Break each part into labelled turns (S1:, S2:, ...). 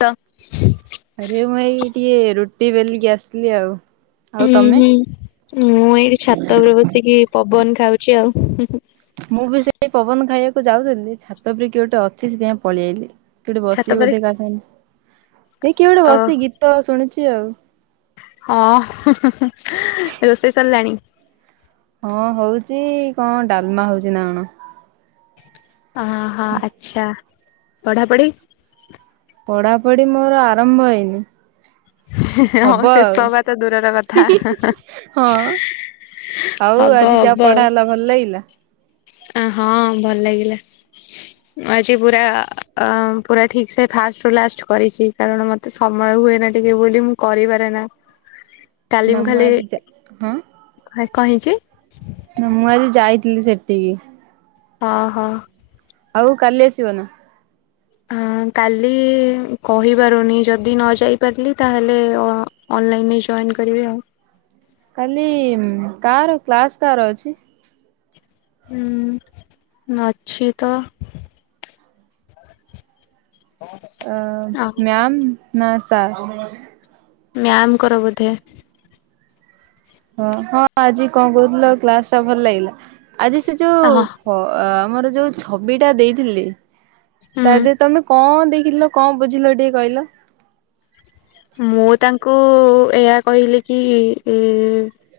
S1: ତ
S2: ଆରେ ମୁଁ ଏଇ ଟିକେ ରୁ ରୁଟି ବେଲିକି ଆସିଲି ଆଉ ଆଉ
S1: ହୁଁ
S2: ତମେ?
S1: ହୁଁ ମୁଁ ଏଇଠି ଛାତ ଉପରେ ବସିକି ପବନ ଖାଉଛି ଆଉ ହୁଁ ହୁଁ।
S2: ମୁଁ ବି ସେଇ ପବନ ଖାଇବାକୁ ଯାଉଥିଲି ଛାତ ଉପରେ କିଏ ଗୋଟେ ଅଛି ସେଥିପାଇଁ ପଳେଇଆଇଲି। କିଏ ଗୋଟେ
S1: ଛାତ
S2: ବସିକି
S1: ଉପରେ
S2: ବୋଧେ କା ସା କିଏ ଗୋଟେ ବସି ଗୀତ ଶୁଣୁଛି। [unintelligible] ଆଉ-
S1: ଅଁ ରୋଷେଇ ସରିଲାଣି।
S2: ହଁ ହଉଚି କଣ ଡାଲମା ହଉଛି ନା କଣ-
S1: ହଁ ହଁ ଆଚ୍ଛା। ପଢ଼ାପଢ଼ି-
S2: ପଢ଼ାପଢ଼ି ମୋର ଆରମ୍ଭ ହେଇନି।
S1: ହଁ
S2: ହବ
S1: ଶେଷ
S2: ଆଉ
S1: ହବା ତ ଦୂରର କଥା।
S2: ହୁଁ ହୁଁ ହଁ ଆଉ
S1: ହବ
S2: ଆଜି ଯା
S1: ହବ ଆଉ।
S2: ପଢ଼ା ହେଲା ଭଲ ଲାଗିଲା।
S1: ହଁ ଭଲ ଲାଗିଲା ମୁ ଆଜି ପୁରା ପୁରା ଠିକ୍ ସେ ଫାଷ୍ଟ୍ ରୁ ଲାଷ୍ଟ୍ କରିଛି କାରଣ ମତେ ସମୟ ହୁଏନା ଟିକେ ବୋଲି ମୁଁ କରିପାରେ ନା।
S2: ନା
S1: ତାଲିମ୍
S2: ମୁଁ
S1: ଖାଲି
S2: ଆଜି ଯା ହଁ
S1: କଣ ହେଇଚି। [inaudible]
S2: ନା ମୁଁ ଆଜି ଯାଇଥିଲି ସେଠିକି।
S1: ହଁ ହଁ।
S2: ଆଉ କାଲି ଆସିବନ
S1: ହ କାଲି କହିପାରୁନି ଯଦି ନ ଯାଇପାରିଲି ତାହଲେ ଆଲଲାଇନ ଜୈନ କରିବି ଆଉ।
S2: କାଲି କାର କ୍ଲାସ କାର ଅଛି।
S1: ହୁଁ ଅଛି ତ। [inaudible]
S2: ଅ
S1: ଆଉ
S2: ମ୍ୟାମ। ନା ତ
S1: ମ୍ୟାମଙ୍କର ବୋଧେ।
S2: ହ ହଁ ଆଜି କଣ କହୁଥିଲ କ୍ଲାସ ଟା ଭଲ ଲାଗିଲା। ଆଜି ସେ
S1: ହଁ
S2: ଯୋଉ ଆମର ଯୋଉ ଛବି ଟା ଦେଇଥିଲି। ତା
S1: ହୁଁ
S2: ଦେହରେ ତମେ କଣ ଦେିଲ କଣ ବୁଝିଲ ଟିକେ କହିଲ।
S1: ମୁଁ ତାଙ୍କୁ ଏହା କହିଲି କି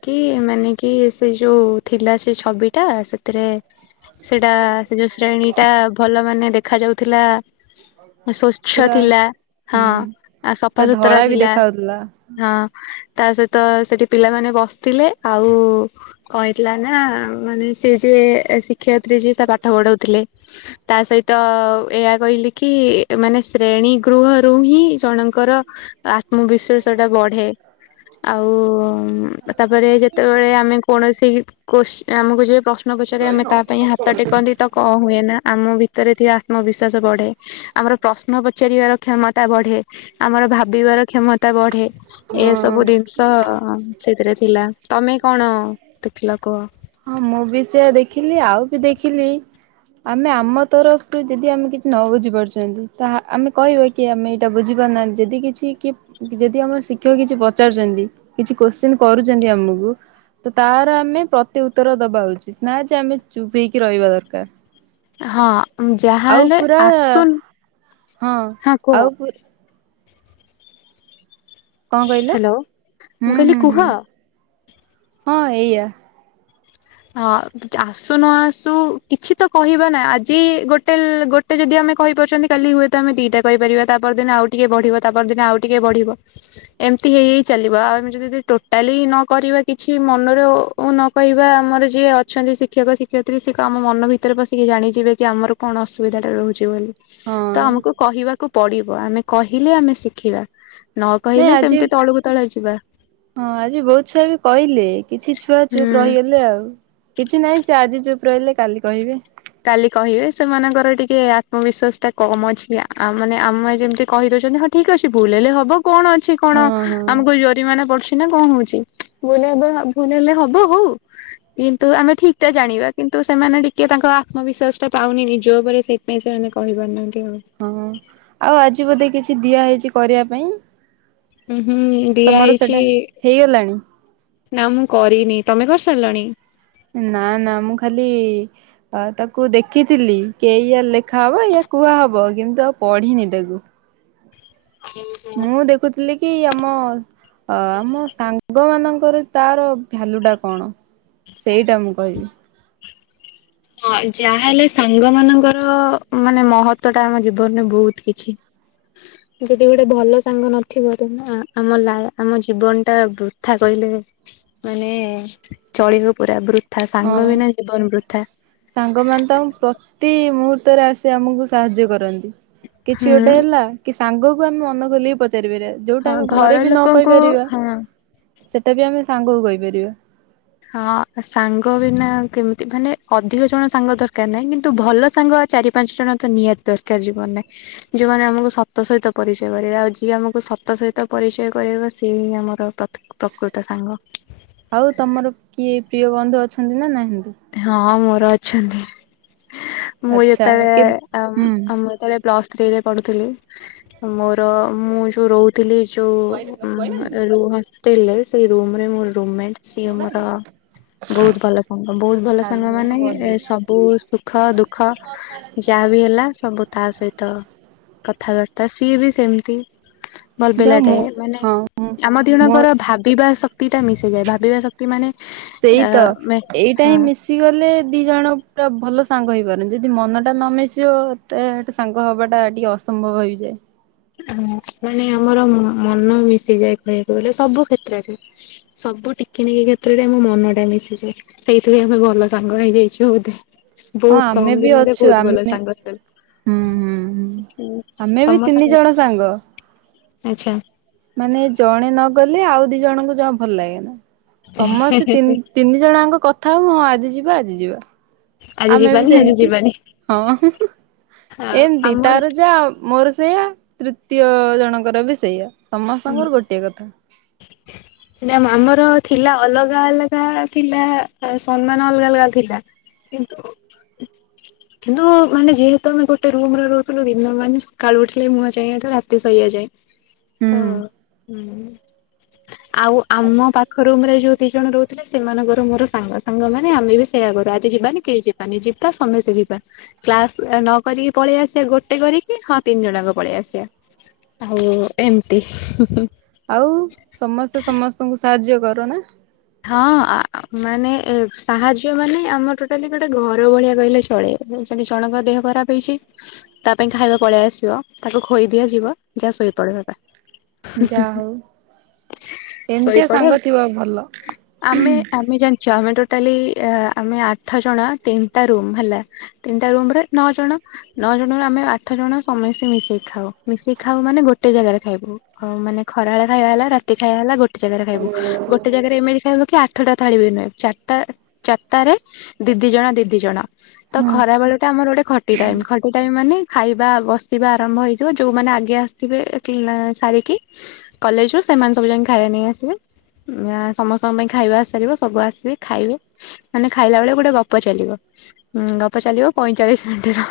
S1: କି ମାନେ କି ସେ ଯୋଉ ଥିଲା ସେ ଛବିଟା ସେଥିରେ ସେଟା ଯୋଉ ଶ୍ରେଣୀ ଟା ଭଲ ମାନେ ଦେଖ ଦେଖ ଯାଉଥିଲା। ସ୍ଵଚ୍ଛ
S2: ପୁରା
S1: ଥିଲା ହଁ
S2: ହୁଁ
S1: ଆ ସଫା
S2: ପୁରା
S1: ସୁତ ପତ୍ର
S2: ଧଳା ବି
S1: ଥିଲା
S2: ଦେଖା ଯାଉଥିଲା।
S1: ହଁ। ତା ସହିତ ସେଠି ପିଲାମାନେ ବସିଥିଲେ ଆଉ କହିଥିଲା ନା ମାନେ ସି ଯିଏ ଶିକ୍ଷୟତ୍ରୀ ଯିଏ ତା ପାଠ ପଢଉଥିଲେ ତା ସହିତ ଏହା କହିଲେ କି ମାନେ ଶ୍ରେଣୀ ଗୃହରୁ ହିଁ ଜଣଙ୍କର ଆତ୍ମବିଶ୍ଵାସ ଟା ବଢେ ଆଉ ତାପରେ ଯେତେବେଳେ ଆମେ କୌଣସି କ ସେ ଆମକୁ ଯ ପ୍ରଶ୍ନ ପଚାରେ ଆମେ ତା ପାଇଁ ହାତ ଟେକନ୍ତି ତ କଣ ହୁଏ ନା। ଆମ ଭିତରେ ଥିବା ଆତ୍ମବିଶ୍ଵାସ ବଢେ ଆମର ପ୍ରଶ୍ନ ପଚାରିବାର କ୍ଷମତା ବଢେ ଆମର ଭ ଭିବାର କ୍ଷମତା ବଢେ
S2: ହଁ
S1: ଏସବୁ ଜିନିଷ ସେଥିରେ ଥିଲା ତମେ କଣ ଦେଖିଲ କୁହ।
S2: ହଁ ମୁଁ ବି ସେଆ ଦେଖିଲି ଆଉ ବି ଦେଖିଲି ଆମେ ଆମ ତରଫରୁ ଯଦି ଆମେ କିଛି ନ ବୁଝି ପାରୁଛନ୍ତି ତା ଆମେ କହିବା କି ଆମେ ଏଇଟା ବୁଝି ପାରୁନାହାନ୍ତି ଯଦି କିଛି କି ଯଦି ଆମ ଶିକ୍ଷକ କିଛି ପଚାରୁଛନ୍ତି କିଛି କୋଶ୍ଚିନ୍ କରୁଛନ୍ତି ଆମକୁ ତ ତାର ଆମେ ତେ ଉତ୍ତର ଦବା ଉଚିତ ନା ଯେ ଆମେ ଚୁପେଇଇକି ରହିବା ଦରକାର।
S1: ହଁ।
S2: ଆଉ
S1: ଯାହାହଲେ
S2: ପୁରା
S1: ଆସୁନ ହଁ କୁହ।
S2: ଆଉ ପୁ କଣ କହିଲ
S1: ହ୍ୟାଲୋ
S2: ହୁଁ
S1: ମୁ
S2: ହୁଁ
S1: କହିଲି
S2: ହୁଁ
S1: କୁହ।
S2: ହଁ ଏଇଆ।
S1: ହଁ ଆସୁ ନ ଆସୁ କିଛି ତ କହିବା ନାହି ଆଜି ଗୋଟେ ଗୋଟେ ଯଦି ଆମେ କହିପାରୁଛନ୍ତି କାଲି ହୁଏତ ଆମେ ଦିଟା କହିପାରିବା ତାପଦିନ ଆଉ ଟିକେ ବଢିବ ତାପଦିନ ଆଉ ଟିକେ ବଢିବ ଏମିତି ହେଇ ହୋଇ ଚାଲିବ ଆଉ ଆମେ ଯଦି ଟୋଟାଲି ନକ କିଛି ମନରେ ନ କହିବା। ଆମର ଯିଏ ଅଛନ୍ତି ଶିକ୍ଷକ ଶିକ୍ଷୟତ୍ରୀ ସେଏ ଆମ ମନ ଭିତରେ ବଶିକି ଜାଣିଯିବେ କି ଆମର କଣ ଅସୁବିଧା ଟା ରହୁଛି ବୋଲି।
S2: ହଁ
S1: ତ ଆମକୁ କହିବାକୁ ପଡିବ। ଆମେ କହିଲେ ଆମେ ଶିଖିବା। ନ
S2: ନାଇଁ
S1: କହିଲେ
S2: ଆଜି
S1: ସେମିତି ତଳକୁ ତଳେ ଯିବା
S2: ହଁ ଆଜି ବହୁତ ଛୁଆ ବି କହିଲେ କିଛି ଛୁଆ ଚୁପ
S1: ହୁଁ।
S2: ରହିଗଲେ ଆଉ। କିଛି ନାହିଁ ସେ ଆଜି ଚୁପ୍ ରହିଲେ କାଲି କହିବେ।
S1: କାଲି କହିବେ ସେମାନଙ୍କର ଟିକେ ଆତ୍ମବିଶ୍ୱାସ ଟା କମ୍ ଅଛି। ଆ ମାନେ ଆମେ ଯେମିତି କହିଦଉଛନ୍ତି ହଁ ଠିକ୍ ଅଛି ଭୁଲ ହେଲେ ହବ। କଣ ଅଛି କଣ
S2: ହଁ ହଁ।
S1: ଆମକୁ ଜୋରି ମନା ପଡୁଚି। କଣ ହଉଛି ଭୁଲ୍ ହେବେ ଭୁଲ୍ ହେଲେ ହବ ହଉ କିନ୍ତୁ ଆମେ ଠିକ୍ ଟା ଜାଣିବା। କିନ୍ତୁ ସେମାନେ ଟିକେ ତାଙ୍କ ମୋ ବିଶ୍ଵାସ ଟା ପାଉନି ନିଜ ଉପରେ ସେଥିପାଇଁ ସେମାନେ କହି ପାରୁନାହାନ୍ତି।
S2: ହଁ ଆଉ ଆଜି ବୋଧେ କିଛି କିଛି ଦିଆ ହେଇଛି କରିବା ପାଇଁ।
S1: ହୁଁ। ହୁଁ ଦିଆ
S2: ତମର
S1: ହେଇଛି।
S2: ସେଟା ହେଇଗଲାଣି?
S1: ନା ମୁଁ କରିନି ତମେ କରିସାରିଲଣି।
S2: ନା ନା ମୁଁ ଖାଲି ତାକୁ ଦେଖିଥିଲି କି ଏଇଆ ଲେଖା ହବ ୟା କୁହାହବ। କିନ୍ତୁ ଆଉ ପଢିନି ତାକୁ। ମୁଁ ଦେଖୁଥିଲି। କି ଆମ ଆମ ସାଙ୍ଗ ମାନଙ୍କର ତାର ଭ୍ୟାଲୁ ଟା କଣ ସେଇଟା ମୁଁ କହିବି।
S1: ହଁ ଯାହାହେଲେ ସାଙ୍ଗ ମାନଙ୍କର ମାନେ ମହତ୍ୱଟା ଆମ ଜୀବନରେ ବହୁତ କିଛି ଯଦି ଗୋଟେ ଭଲ ସାଙ୍ଗ ନଥିବ ତ ନା ଆମ ଲାଇ ଆମ ଜୀବନ ଟା ବୃଥା କହିଲେ ମାନେ ଚଳିବ ପୁରା। ବୃ ସାଙ୍ଗ ବିନା ଜୀବନ ବୃଥା।
S2: ସାଙ୍ଗ ମାନ ତମ ପ୍ରତି ମୁହୂର୍ତ୍ତରେ ଆସି ଆମକୁ ସାହାଯ୍ୟ କରନ୍ତି। କିଛି
S1: ହୁଁ
S2: ଗୋଟେ ହେଲା କି ସାଙ୍ଗକୁ ଆମେ ମନ ଖୋଲିକି ପ ପଚାରି ପରିବା। ଯୋଉଟା
S1: ହଁ
S2: ଆମେ ଘରେ
S1: ଘର
S2: ବି ନ
S1: ଲୋକଙ୍କୁ
S2: କହିପାରିବା
S1: ହଁ
S2: ସେଟା ବି ଆମେ ସାଙ୍ଗକୁ କହିପାରିବା।
S1: ହଁ ସାଙ୍ଗ ବିନା କେମିତି ମାନେ ଅଧିକ ଜଣ ସାଙ୍ଗ ଦରକାର ନାହିଁ। କିନ୍ତୁ ଭଲ ସାଙ୍ଗ ଚାରି ପାଞ୍ଚ ଜଣ ତ ନିହାତି ଦରକାର। ଜୀବନରେ ଯୋଉମାନେ ଆମକୁ ସତ ସହିତ ପରିଚୟ କରିବେ। ଆଉ ଯିଏ ଆମକୁ ସତ ସହିତ ପରିଚୟ କରିବ ସିଏ ହିଁ ଆମର ପ୍ରକୃତ ସାଙ୍ଗ।
S2: ଆଉ ତମର କିଏ ପ୍ରିୟ ବନ୍ଧୁ ଅଛନ୍ତି ନା ନାହିଁ।
S1: ହଁ ମୋର ଅ ଅଛନ୍ତି। ମୁଁ
S2: ଆଚ୍ଛା କେ
S1: ଯେତେବେଳେ
S2: ହୁଁ।
S1: ମୁଁ ଯେତେବେଳେ ପ୍ଲସ ସ୍ତ୍ରୀ ରେ ପଢୁଥିଲି। ମୋ ମୁଁ ଯୋଉ ରହୁଥିଲି ଯୋଉ ହଷ୍ଟେଲ୍ ରେ। ସେଇ ରୁମ୍ ରେ ମୋର ରୁମମେଣ୍ଟ। ସିଏ ମର ବହୁତ ଭଲ ସାଙ୍ଗ। ବହୁତ ଭଲ
S2: କାଲି
S1: ସାଙ୍ଗ ମାନେ
S2: ନା
S1: ଏ
S2: ପରଦିନ।
S1: ସବୁ ସୁଖ ଦୁଃଖ ଯାହାବି ହେଲା ସବୁ ତା ସହିତ କଥାବାର୍ତ୍ତା। ତ ସିଏ ବି ସେମିତି। ଭଲ
S2: ଯାଉ
S1: ପିଲାଟେ
S2: ମୁଁ
S1: ମାନେ
S2: ହଁ
S1: ଆମ
S2: ମୋ
S1: ଦିଜଣଙ୍କର ଭାବିବା ଶକ୍ତି ଟା ମିଶି ଯାଏ। ଭାବିବା ଶକ୍ତି ମାନେ ଆ
S2: ଟା ହଁ ମିଶିଗଲେ ଦିଜଣ ଭଲ ସାଙ୍ଗ ହେଇପାରୁନି। ଯଦି ମନ ଟା ନ ମିିଶିବ ତା ସାଙ୍ଗ ହବାଟା ଟିକେ ଅସମ୍ଭବ ହେଇଯାଏ।
S1: ଓ ମାନେ ଆମର ମନ ମିଶିଯାଏ। କହିବାକୁ ଗଲେ ସବୁ କ୍ଷେତ୍ରରେ ସବୁ ଟିକି ନିକି କ୍ଷେତ୍ରରେ ଆମ ମନ ଟା ମିଶିଯାଏ। ସେଇଥିପାଇଁ ଆମେ ଭଲ ସାଙ୍ଗ ହେଇଯାଇଛୁ ବୋଧେ।
S2: ହଁ
S1: ବହୁତ
S2: ଆମେ
S1: କମ
S2: ବି
S1: ଦିନରେ
S2: ଅଛୁ
S1: ବହୁତ ଭଲ
S2: ଆମେ
S1: ସାଙ୍ଗ ହେଇଗଲୁ। ହୁଁ
S2: ଆମେ ବି
S1: ତମ
S2: ତିନି ଜଣ ସାଙ୍ଗ।
S1: ଆଚ୍ଛା
S2: ମାନେ ଜଣେ ନ ଗଲେ ଆଉ ଦି ଜଣଙ୍କୁ ଯଣ ଭଲ ଲାଗେ ନା। ସମସ୍ତେ ତିନି ଜଣଙ୍କ କଥା ହବ ହଁ ଆ ଆଜି ଯିବା ଆଜି ଯିବା।
S1: ଆଜି
S2: ଆମେ ବି
S1: ଯିବାନି ଆଜି
S2: ସେମିତି
S1: ଯିବାନି
S2: ହଁ
S1: ହଁ
S2: ଏମତି
S1: ଆମର
S2: ତାର ଯାହା ମୋର ସେଇଆ। ଦତୀୟ ଜଣଙ୍କର ବି ସେଇଆ। ସମସ୍ତଙ୍କର ଗୋଟିଏ କଥା।
S1: ଆମର ଥିଲା ଅଲଗା ଅଲଗା ଥିଲା ସମ୍ମାନ ଅଲଗା ଅଲଗା ଥିଲା କିନ୍ତୁ କିନ୍ତୁ ମାନେ ଯେହେତୁ ଆମେ ଗୋଟେ ରୁମରେ ରହୁଥିଲୁ ଦିନ ମାନେ ସକାଳୁ ଉଠିଲେ ମୁହଁ ଯାଏଠ ରାତି ଶୋଇବା ଯାଏ।
S2: ହୁଁ
S1: ହଁ ହୁଁ। ଆଉ ଆମ ପାଖରୁମ ରେ ଯୋଉ ଦି ଜଣ ରହୁଥିଲେ ସେମାନଙ୍କର ମୋର ସାଙ୍ଗ ସାଙ୍ଗ ମାନେ ଆମେ ବି ସେଇୟା କରୁ ଆଜି ଯିବାନି କେହି ଯିବାନି ଯିବା ସମୟ ସେ ଯିବା କ୍ଲାସ ନ କରିକି ପଳେଇ ଆସିବା ଗୋଟେ କରିକି ହଁ ତିନି ଜଣଙ୍କ ପଳେଇ ଆସିବା ଆଉ ଏମତି।
S2: ଆଉ ସମସ୍ତେ ସମସ୍ତଙ୍କୁ ସାହାଯ୍ୟ କର ନା।
S1: ହଁ ମାନେ ସାହାଯ୍ୟ ମାନେ ଆମର ଟୋଟାଲି ଗୋଟେ ଘର ଭଳିଆ କହିଲେ ଚଳେ ସେଠି ଜଣଙ୍କ ଦେହ ଖରାପ ହେଇଛି ତା ପାଇଁ ଖାଇବା ପଳେଇ ଆସିବ ତାକୁ ଖୋଇ ଦିଆଯିବ ଯାହା ଶୋଇପଡବା।
S2: ଯାହା ହଉ ଏମିତିଆ
S1: ଶୋଇପଡ
S2: ସାଙ୍ଗ ଥିବ ଭଲ।
S1: ଆମେ ଆମେ ଜାଣିଛୁ ଆମେ ଟା ଆମେ ଆଠ ଜଣ ତିନିଟା ରୁମ୍ ହେଲା ତିନିଟା ରୁମରେ ନଅ ଜଣ ନଅ ଜଣ ଆମେ ଆଠ ଜଣ ସମସ୍ତେ ମିଶେଇି ଖାଉ ମିଶେଇି ଖାଉ ମାନେ ଗୋଟେ ଜାଗାରେ ଖାଇବୁ ଆଉ ମାନେ ଖରାବେ ଖାଇବା ହେଲା ରାତି ଖାଇବା ହେଲା ଗୋ ଖାଇବୁ। ଜାରେ ଏମିତି ଖାଇବ କି ଆଠଟା ଥାଳି ବି ନୁହେଁ ଚାରିଟା ଚାରିଟାରେ ଦିଦି ଜଣ ଦିଦି ଜଣ ତ
S2: ହଁ।
S1: ଖରା ବେଳ ଟା ଆମର ଗୋଟେ ଖଟି ଟାଇ ଖଟି ଟାଇ ମାନେ ଖାଇବା ବସିବା ଆରମ୍ଭ ହେଇଥିବ ଯୋଉମାନେ ଆଗେ ଆସିବେ ସାରିକି କଲେଜ ରୁ ସେମାନେ ସବୁ ଯାଇ ଖାଇବା ନେଇ ଆସିବେ। ସମସ୍ତଙ୍କ ପାଇଁ ଖାଇବା ସାରିବ ସବୁ ଆସିବେ ଖାଇବେ ମାନେ ଖାଇଲା ବେଳେ ଗୋଟେ ଗପ ଚାଲିବ ଗପ ଚାଲିବ ପଇଁଚାଳିଶ ମିନିଟ ର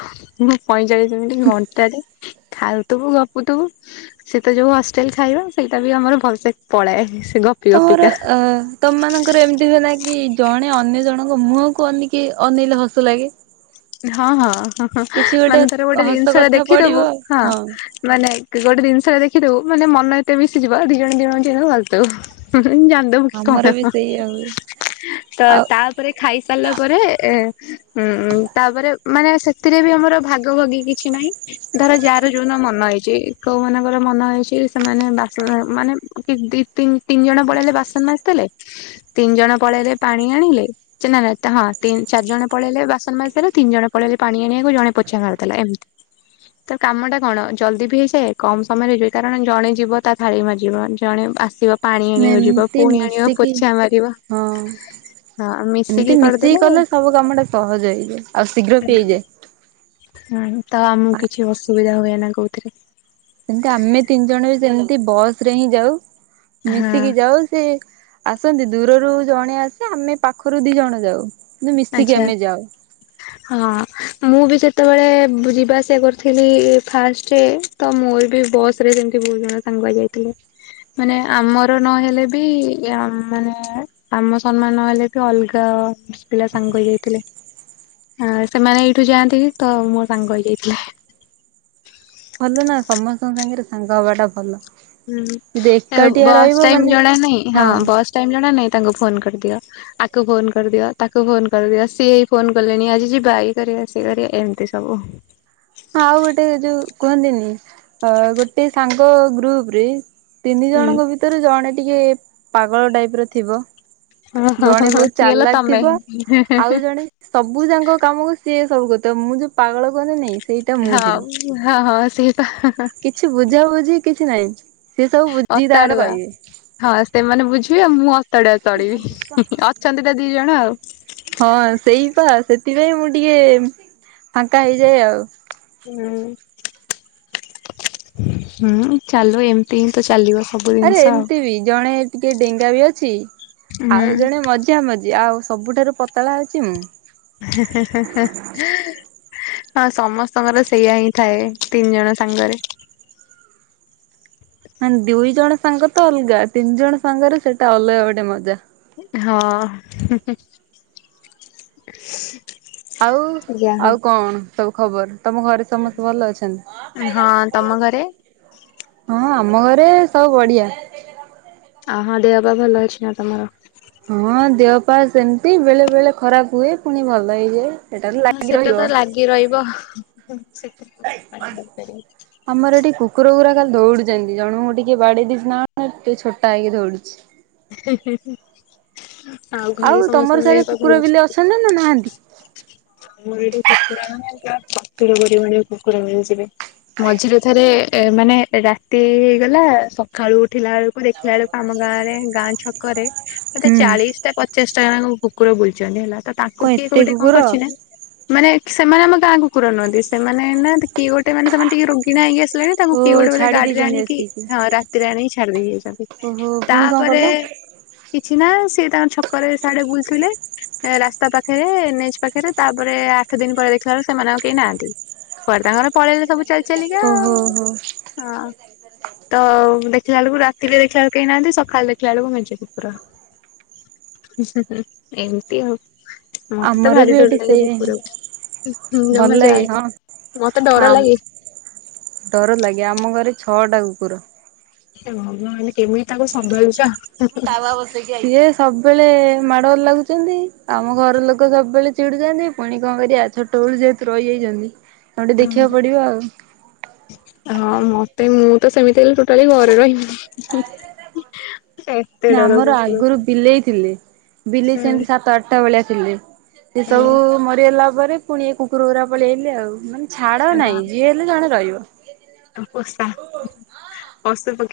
S1: ପଇଁଚାଳିଶ ମିନିଟ ଘଣ୍ଟାରେ ଖାଉଥିବୁ ଗପୁଥିବୁ ସେ ତ ଯୋଉ ହଷ୍ଟେଲ ଖାଇବା ସେଇଟା ବି ଆମର ଭଲସେ ପଳାଏ ସେ ଗ
S2: ତମର ଅ ତମମାନାନଙ୍କର ଏମିତି ହୁଏନା କି ଜଣେ ଅନ୍ୟ ଜଣଙ୍କ ମୁହଁକୁ ଅନକି ଅନେଇଲେ ହସ ଲାଗେ।
S1: ହଁ ହଁ। ହ ହଁ
S2: କିଛି
S1: ମାନେ ତର ଗୋଟେ
S2: ହସ
S1: ଜିନିଷ ଟା
S2: କଥା
S1: ଦେଖିଦବୁ
S2: ପଡିବ
S1: ହଁ ମାନେ ଗୋଟେ ଜିନିଷ ଟା ଦେଖିଦବୁ। ମାନେ ମନ ଏତେ ମିଶିଯିବ ଦି ଜଣ ଦିଇ ଜଣ ମିଶିକି ହସି ଦବୁ। ଜାନ୍ଦବ କି
S2: ଆମର
S1: କଣ
S2: ବି ସେଇଆ ହୁଏ।
S1: ତ
S2: ଆଉ
S1: ତାପରେ ଖାଇସାରିଲା ପରେ ଏ ହୁଁ। ମାନେ ସେଥିରେ ବି ଆମର ଭାଗ ଭଗି କିଛି ନାହିଁ ଧର ଯାହାର ଯୋଉ ମନ ହେଇଛି କୋଉ ମାନଙ୍କର ମନ ହେଇଛି ସେମାନେ ବାସନ ମାନେ କି ଦି ତିନି ଜଣ ପଳେଇଲେ ବାସନ ମାସି ଦେଲେ ତିନି ଜଣ ପଳେଇଲେ ପାଣି ଆଣିଲେ ସେ ନା ନା ହଁ ଚାରି ଜଣ ପଳେଇଲେ ବାସନ ମାସି ଦେଲେ। ତିନି ଜଣ ପଳେଇଲେ ପାଣି ଆଣିବାକୁ ଜଣେ ପୋଛା ବାହାରିଥିଲା ଏମିତି ତ କାମ ଟା କଣ ଜଲ୍ଦି ବି ହେଇଯାଏ କମ ସମୟରେ ହେଇଯିବ କାରଣ ଜଣେ ଯିବ ତା ଥାଳି ମାରଯିବ ଜଣେ ଆସିବ। ପାଣି ଆଣିବାକୁ ଯିବ
S2: ଏମତି
S1: ପୁଣି ଆଣିବ
S2: ମିଶିକି
S1: ପୋଛା ମାରିବ
S2: ହଁ
S1: ହଁ
S2: ଏମତି ମିଶିକି
S1: କରିଦେଲେ
S2: କଲେ ସବୁ କାମ ଟା ସହଜ ହେଇଯାଏ ଆଉ ଶୀଘ୍ର
S1: ହୁଁ।
S2: ପିଆଇଯାଏ।
S1: ହୁଁ ତ ଆମକୁ କିଛି ଅସୁବିଧା ହୁଏନା କଉଥିରେ
S2: ସେମତି ଆମେ ତିନି ଜଣ ବି ସେମତି ବସ୍ ରେ ହିଁ ଯାଉ
S1: ହଁ
S2: ମିଶିକି ଯାଉ ସେ ଆସନ୍ତି ଦୂରରୁ ଜଣେ ଆସେ ଆମେ ପାଖରୁ ଦି ଜଣ ଯାଉ ମିଶିକି
S1: ଆଛା
S2: ଆମେ ଯାଉ।
S1: ହଁ ମୁଁ ବି ସେ ଯେତେବେଳେ ଯିବା ଆସିବା କରିଥିଲି ଫାଷ୍ଟରେ ତ ମୋର ବି ବସ୍ ରେ ସେମିତି ବହୁତ ଜଣ ସାଙ୍ଗକୁ ଯାଇଥିଲେ ମାନେ ଆମର ନହେଲେ ବି ମାନେ ଆମ ସମାନ ନହେଲେ ବି ଅଲଗା ପିଲା ସାଙ୍ଗ ହେଇଯାଇଥିଲେ ଆ ସେମାନେ ଏଇଠୁ ଯାଆନ୍ତି ତ ମୋ ସାଙ୍ଗ ହେଇଯାଇଥିଲେ।
S2: ଭଲ ନା ସମସ୍ତଙ୍କ ସାଙ୍ଗରେ ସାଙ୍ଗ ହବାଟା ଭଲ ଯଦି
S1: ହୁଁ
S2: ଏକାଟିଆ
S1: ବସ୍
S2: ରହିବ
S1: ଟାଇମ
S2: ମାନେ
S1: ଜଣା ନାଇଁ ହଁ ବସ୍ ଟାଇମ ଜଣା ନାଇଁ ତାଙ୍କୁ ଫୋନ କରିଦିଅ ଆକୁ ଫୋନ କରିଦିଅ ତାକୁ ଫୋନ କରିଦିଅ ସିଏଇ ଫୋନ କଲେଣି ଆଜି ଯିବା ଏଇ କରିବା ସିଏ କରିବା ଏମିତି ସବୁ
S2: ହଁ ଆଉ ଗୋଟେ ଯୋଉ କୁହନ୍ତିନି ଅ ଗୋଟେ ସାଙ୍ଗ ଗ୍ରୁପ ରେ ତିନି
S1: ହୁଁ
S2: ଜଣଙ୍କ ଭିତରୁ ଜଣେ ଟିକେ ପାଗଳ ଟାଇପ ର ଥିବ
S1: ହଁ ହଁ ହଁ
S2: ଜଣେ
S1: ହଁ।
S2: ବହୁତ
S1: ସିଏ ହେଲା
S2: ଚାଲାକ
S1: ତମେ
S2: ଥିବ ଆଉ ଜଣେ ସବୁ ଯାଙ୍କ କାମକୁ ସିଏ ସବୁ କଥା ମୁଁ ଯୋଉ ପାଗଳ କହନ୍ତି ନେଇଁ
S1: ହଉ ହଁ ହଁ ସେଇ
S2: କିଛି ବୁଝା ବୁଝି କିଛି କିଛି ନାଇଁ
S1: ଅତାଡୁଆ ହଁ ସେମାନେ ବୁଝିବେ ଆଉ ମୁଁ ଅତାଡୁଆ ଚଳିବି ଅଛନ୍ତି ତା ଦି ଜଣ ଆଉ
S2: ହଁ ସେଇପା ସେଥିପାଇଁ ମୁଁ ଟିକେ ଫାଙ୍କା ହେଇଯାଏ ଆଉ
S1: ହଁ ହୁଁ ଚାଲୁ ଏମିତି ହିଁ ତ ଚାଲିବ। ସବୁ
S2: ଆରେ
S1: ଜିନିଷ ଆଉ।
S2: ଏମିତି ବି ଜଣେ ଟିକେ ଡେଙ୍ଗା ବି ଅଛି
S1: ହୁଁ
S2: ଆଉ ଜଣେ ମଝା ମଝି ଆଉ ସବୁଠାରୁ ପତଳା ଅଛି ମୁଁ।
S1: [unintelligible] ହଁ ସମସ୍ତଙ୍କର ସେଇଆା ହିଁ ଥାଏ ତିନି ଜଣ ସାଙ୍ଗରେ।
S2: ମାନେ ଦୁଇ ଜଣ ସାଙ୍ଗ ତ ଅଲଗା ତିନି ଜଣ ସାଙ୍ଗରେ ସେଟା ଅଲଗା ଗୋଟେ ମଜା।
S1: ହଁ।
S2: ଆଉ
S1: ଯା ହଉ।
S2: ଆଉ କଣ? ସବୁ ଖବର? ତମ ଘରେ ସମସ୍ତେ ଭଲ
S1: ହଁ
S2: ଅଛନ୍ତି
S1: ତମ ଘରେ?
S2: ହଁ ଆ ଆମ ଘରେ ସବୁ ବଢିଆ।
S1: ଆ ହଁ ଦେହପା ଭଲ ଅଛି ନା ତମର?
S2: ହଁ ଦେହ ପା ସେମିତି ବେଳେ ବେଳେ ଖରାପ ହୁଏ ପୁଣି ଭଲ ହେଇଯାଏ। ସେଟା ତ
S1: ହ
S2: ଲାଗି
S1: ସେଟା
S2: ରହିବ।
S1: ତ ଲାଗି ରହିବ। [inaudible] କଣ କରିପାରିବି।
S2: ଆମର ଏଠି କୁକୁର ଗୁରା ଖାଲି ଦଉଡୁଛନ୍ତି ଜଣଙ୍କୁଁ ଟିକେ ବାଡେଇ ଦେଇଛି ନା କଣ ଟିକେ ଛୋଟା ହେଇକି ଦଉଡୁଛି।
S1: [inaudible]
S2: ଆଉ ତମର
S1: ସମସ୍ତଙ୍କ
S2: ସାର
S1: ଦେହ ପା ଭଲ
S2: କୁକୁର ବିଲେ ଅଛନ୍ତି ନା ନାହାନ୍ତି।
S1: ଆମର ଏଠି କୁକୁର କା ମେଞ୍ଚା ଚତୁର କୁକୁର ମନେ ଯିବେ। ମଝିରେ ଥରେ ଏ ମାନେ ରାତି ହେଇଗଲା ସକାଳୁ ଉଠିଲା ବେଳକୁ ଦେଖିଲା ବେଳକୁ ଆମ ଗାଁରେ ଗାଁ ଛକରେ ମତେ
S2: ହୁଁ
S1: ଚାଳିଶି ଟା ପଚାଶ ଟ ଯାଙ୍କୁ କୁକୁର ବୁଲୁଚନ୍ତି ହେଲା। ତ ତାକୁ
S2: କଣ
S1: କିଏ
S2: ଏତେ
S1: କୋଉ ଗୋଟ କଣ
S2: କୁକୁର
S1: କର ଚିନା ମାନେ ସେମାନେ ଆମ ଗାଁ କୁକୁର ନୁହନ୍ତି ସେମାନେ ନା କିଏ ଗୋଟେ ମାନ ସେମାନେ ଟିକେ ରୋଗୀନା ହେଇକି ଆସି ତାଙ୍କୁ
S2: ଓ
S1: ପି ଗୋଟେ ବ
S2: ଛାଡି
S1: ଗାଡିରେ
S2: ଦେଇଛନ୍ତି
S1: ଆଣିକି
S2: ଆସିକି।
S1: ହଁ ରାତିରେ ଆଣିକି ଛାଡି ଦେଇ ଯାଉଛନ୍ତି
S2: ଓହୋ ପୁଣି କଣ କଲ
S1: ତାପରେ କିଛି ନା ସଏ ତାଙ୍କ ଛକରେ ସଆଡେ ବୁଲଥିଲେ ରାସ୍ତା ପାଖରେ ଏ ପାଖରେ ତାପରେ ଆଠ ଦିନ ପରେ ଦେଖିବାରୁ ସେମାନେ ଆଉ କେହି ନାହାନ୍ତି କୁଆଡେ ତାଙ୍କର ପଳେଇଲେ ସବୁ ଚାଲି ଚଲିକି ଆଉ
S2: ଓହୋ ହୋ।
S1: ହଁ। ତ ଦେଖିଲା ବେଳକୁ ରାତିରେ ଦେଖିଲା ବେଳକୁ କେହି ନାହାନ୍ତି ସକାଳେ ଦେଖିଲା ବେଳକୁ ମେଚେ କୁକୁର ଏମିତି ଆଉ। ମ
S2: ଆମର
S1: ଭାରି
S2: ବି
S1: ଡର
S2: ଏଠି
S1: ଲାଗେ
S2: ସେଇଆ ହିଁ
S1: କୁକୁରକୁ
S2: ଭଲ
S1: ଜମା
S2: ଲାଗେ
S1: ଯାଏନି
S2: ହଁ
S1: ମତେ
S2: ହଁ
S1: ଡର ଲାଗେ।
S2: ଏବେ ଛଅଟା କୁକୁର।
S1: ସେ ହ ମେ କେମିତି ତାକୁ ସମ୍ଭାଳୁଛ।
S2: ତାୱ ବସକି ସିଏ ସବୁ ସବୁବେଳେ ମାଡ ଘର ଲାଗୁଛନ୍ତି ଆମ ଘର ଲୋକ ସବୁବେଳେ ଚିଡୁଛନ୍ତି ପୁଣି କଣ କରିବା ଛୋଟ ବେଳୁ ଯେହେତୁ ରହିଯାଇଛନ୍ତି। ଆଉ ଟିକେ
S1: ଓ
S2: ଦେଖିବାକୁ ପଡିବ ଆଉ।
S1: [inaudible] ହଁ ମତେ ମୁଁ ତ ସେମିତି ହେ ଟୋଟାଲି ଘରେ ରହିବିନି। ଏତେ
S2: ନା
S1: ଡର
S2: ଆମର
S1: କୁକୁରକୁ
S2: ଆଗରୁ ବିଲେଇ ଥିଲେ ବିଲେଇ ସେମିତି
S1: ହୁଁ
S2: ସାତ ଆଠଟା ବେଳେଆ ଥିଲେ। ସେ ସବୁ ମରିଗଲା। ପରେ ପୁଣି କୁକୁରକୁା ପଳେଇଲେ ଆଉ। ଛାଡ ନାହିଁ ଯିଏ ହେଲେ ଜଣେ ରହିବ। [inaudible]
S1: ପସା ପସ ପକ୍ଷି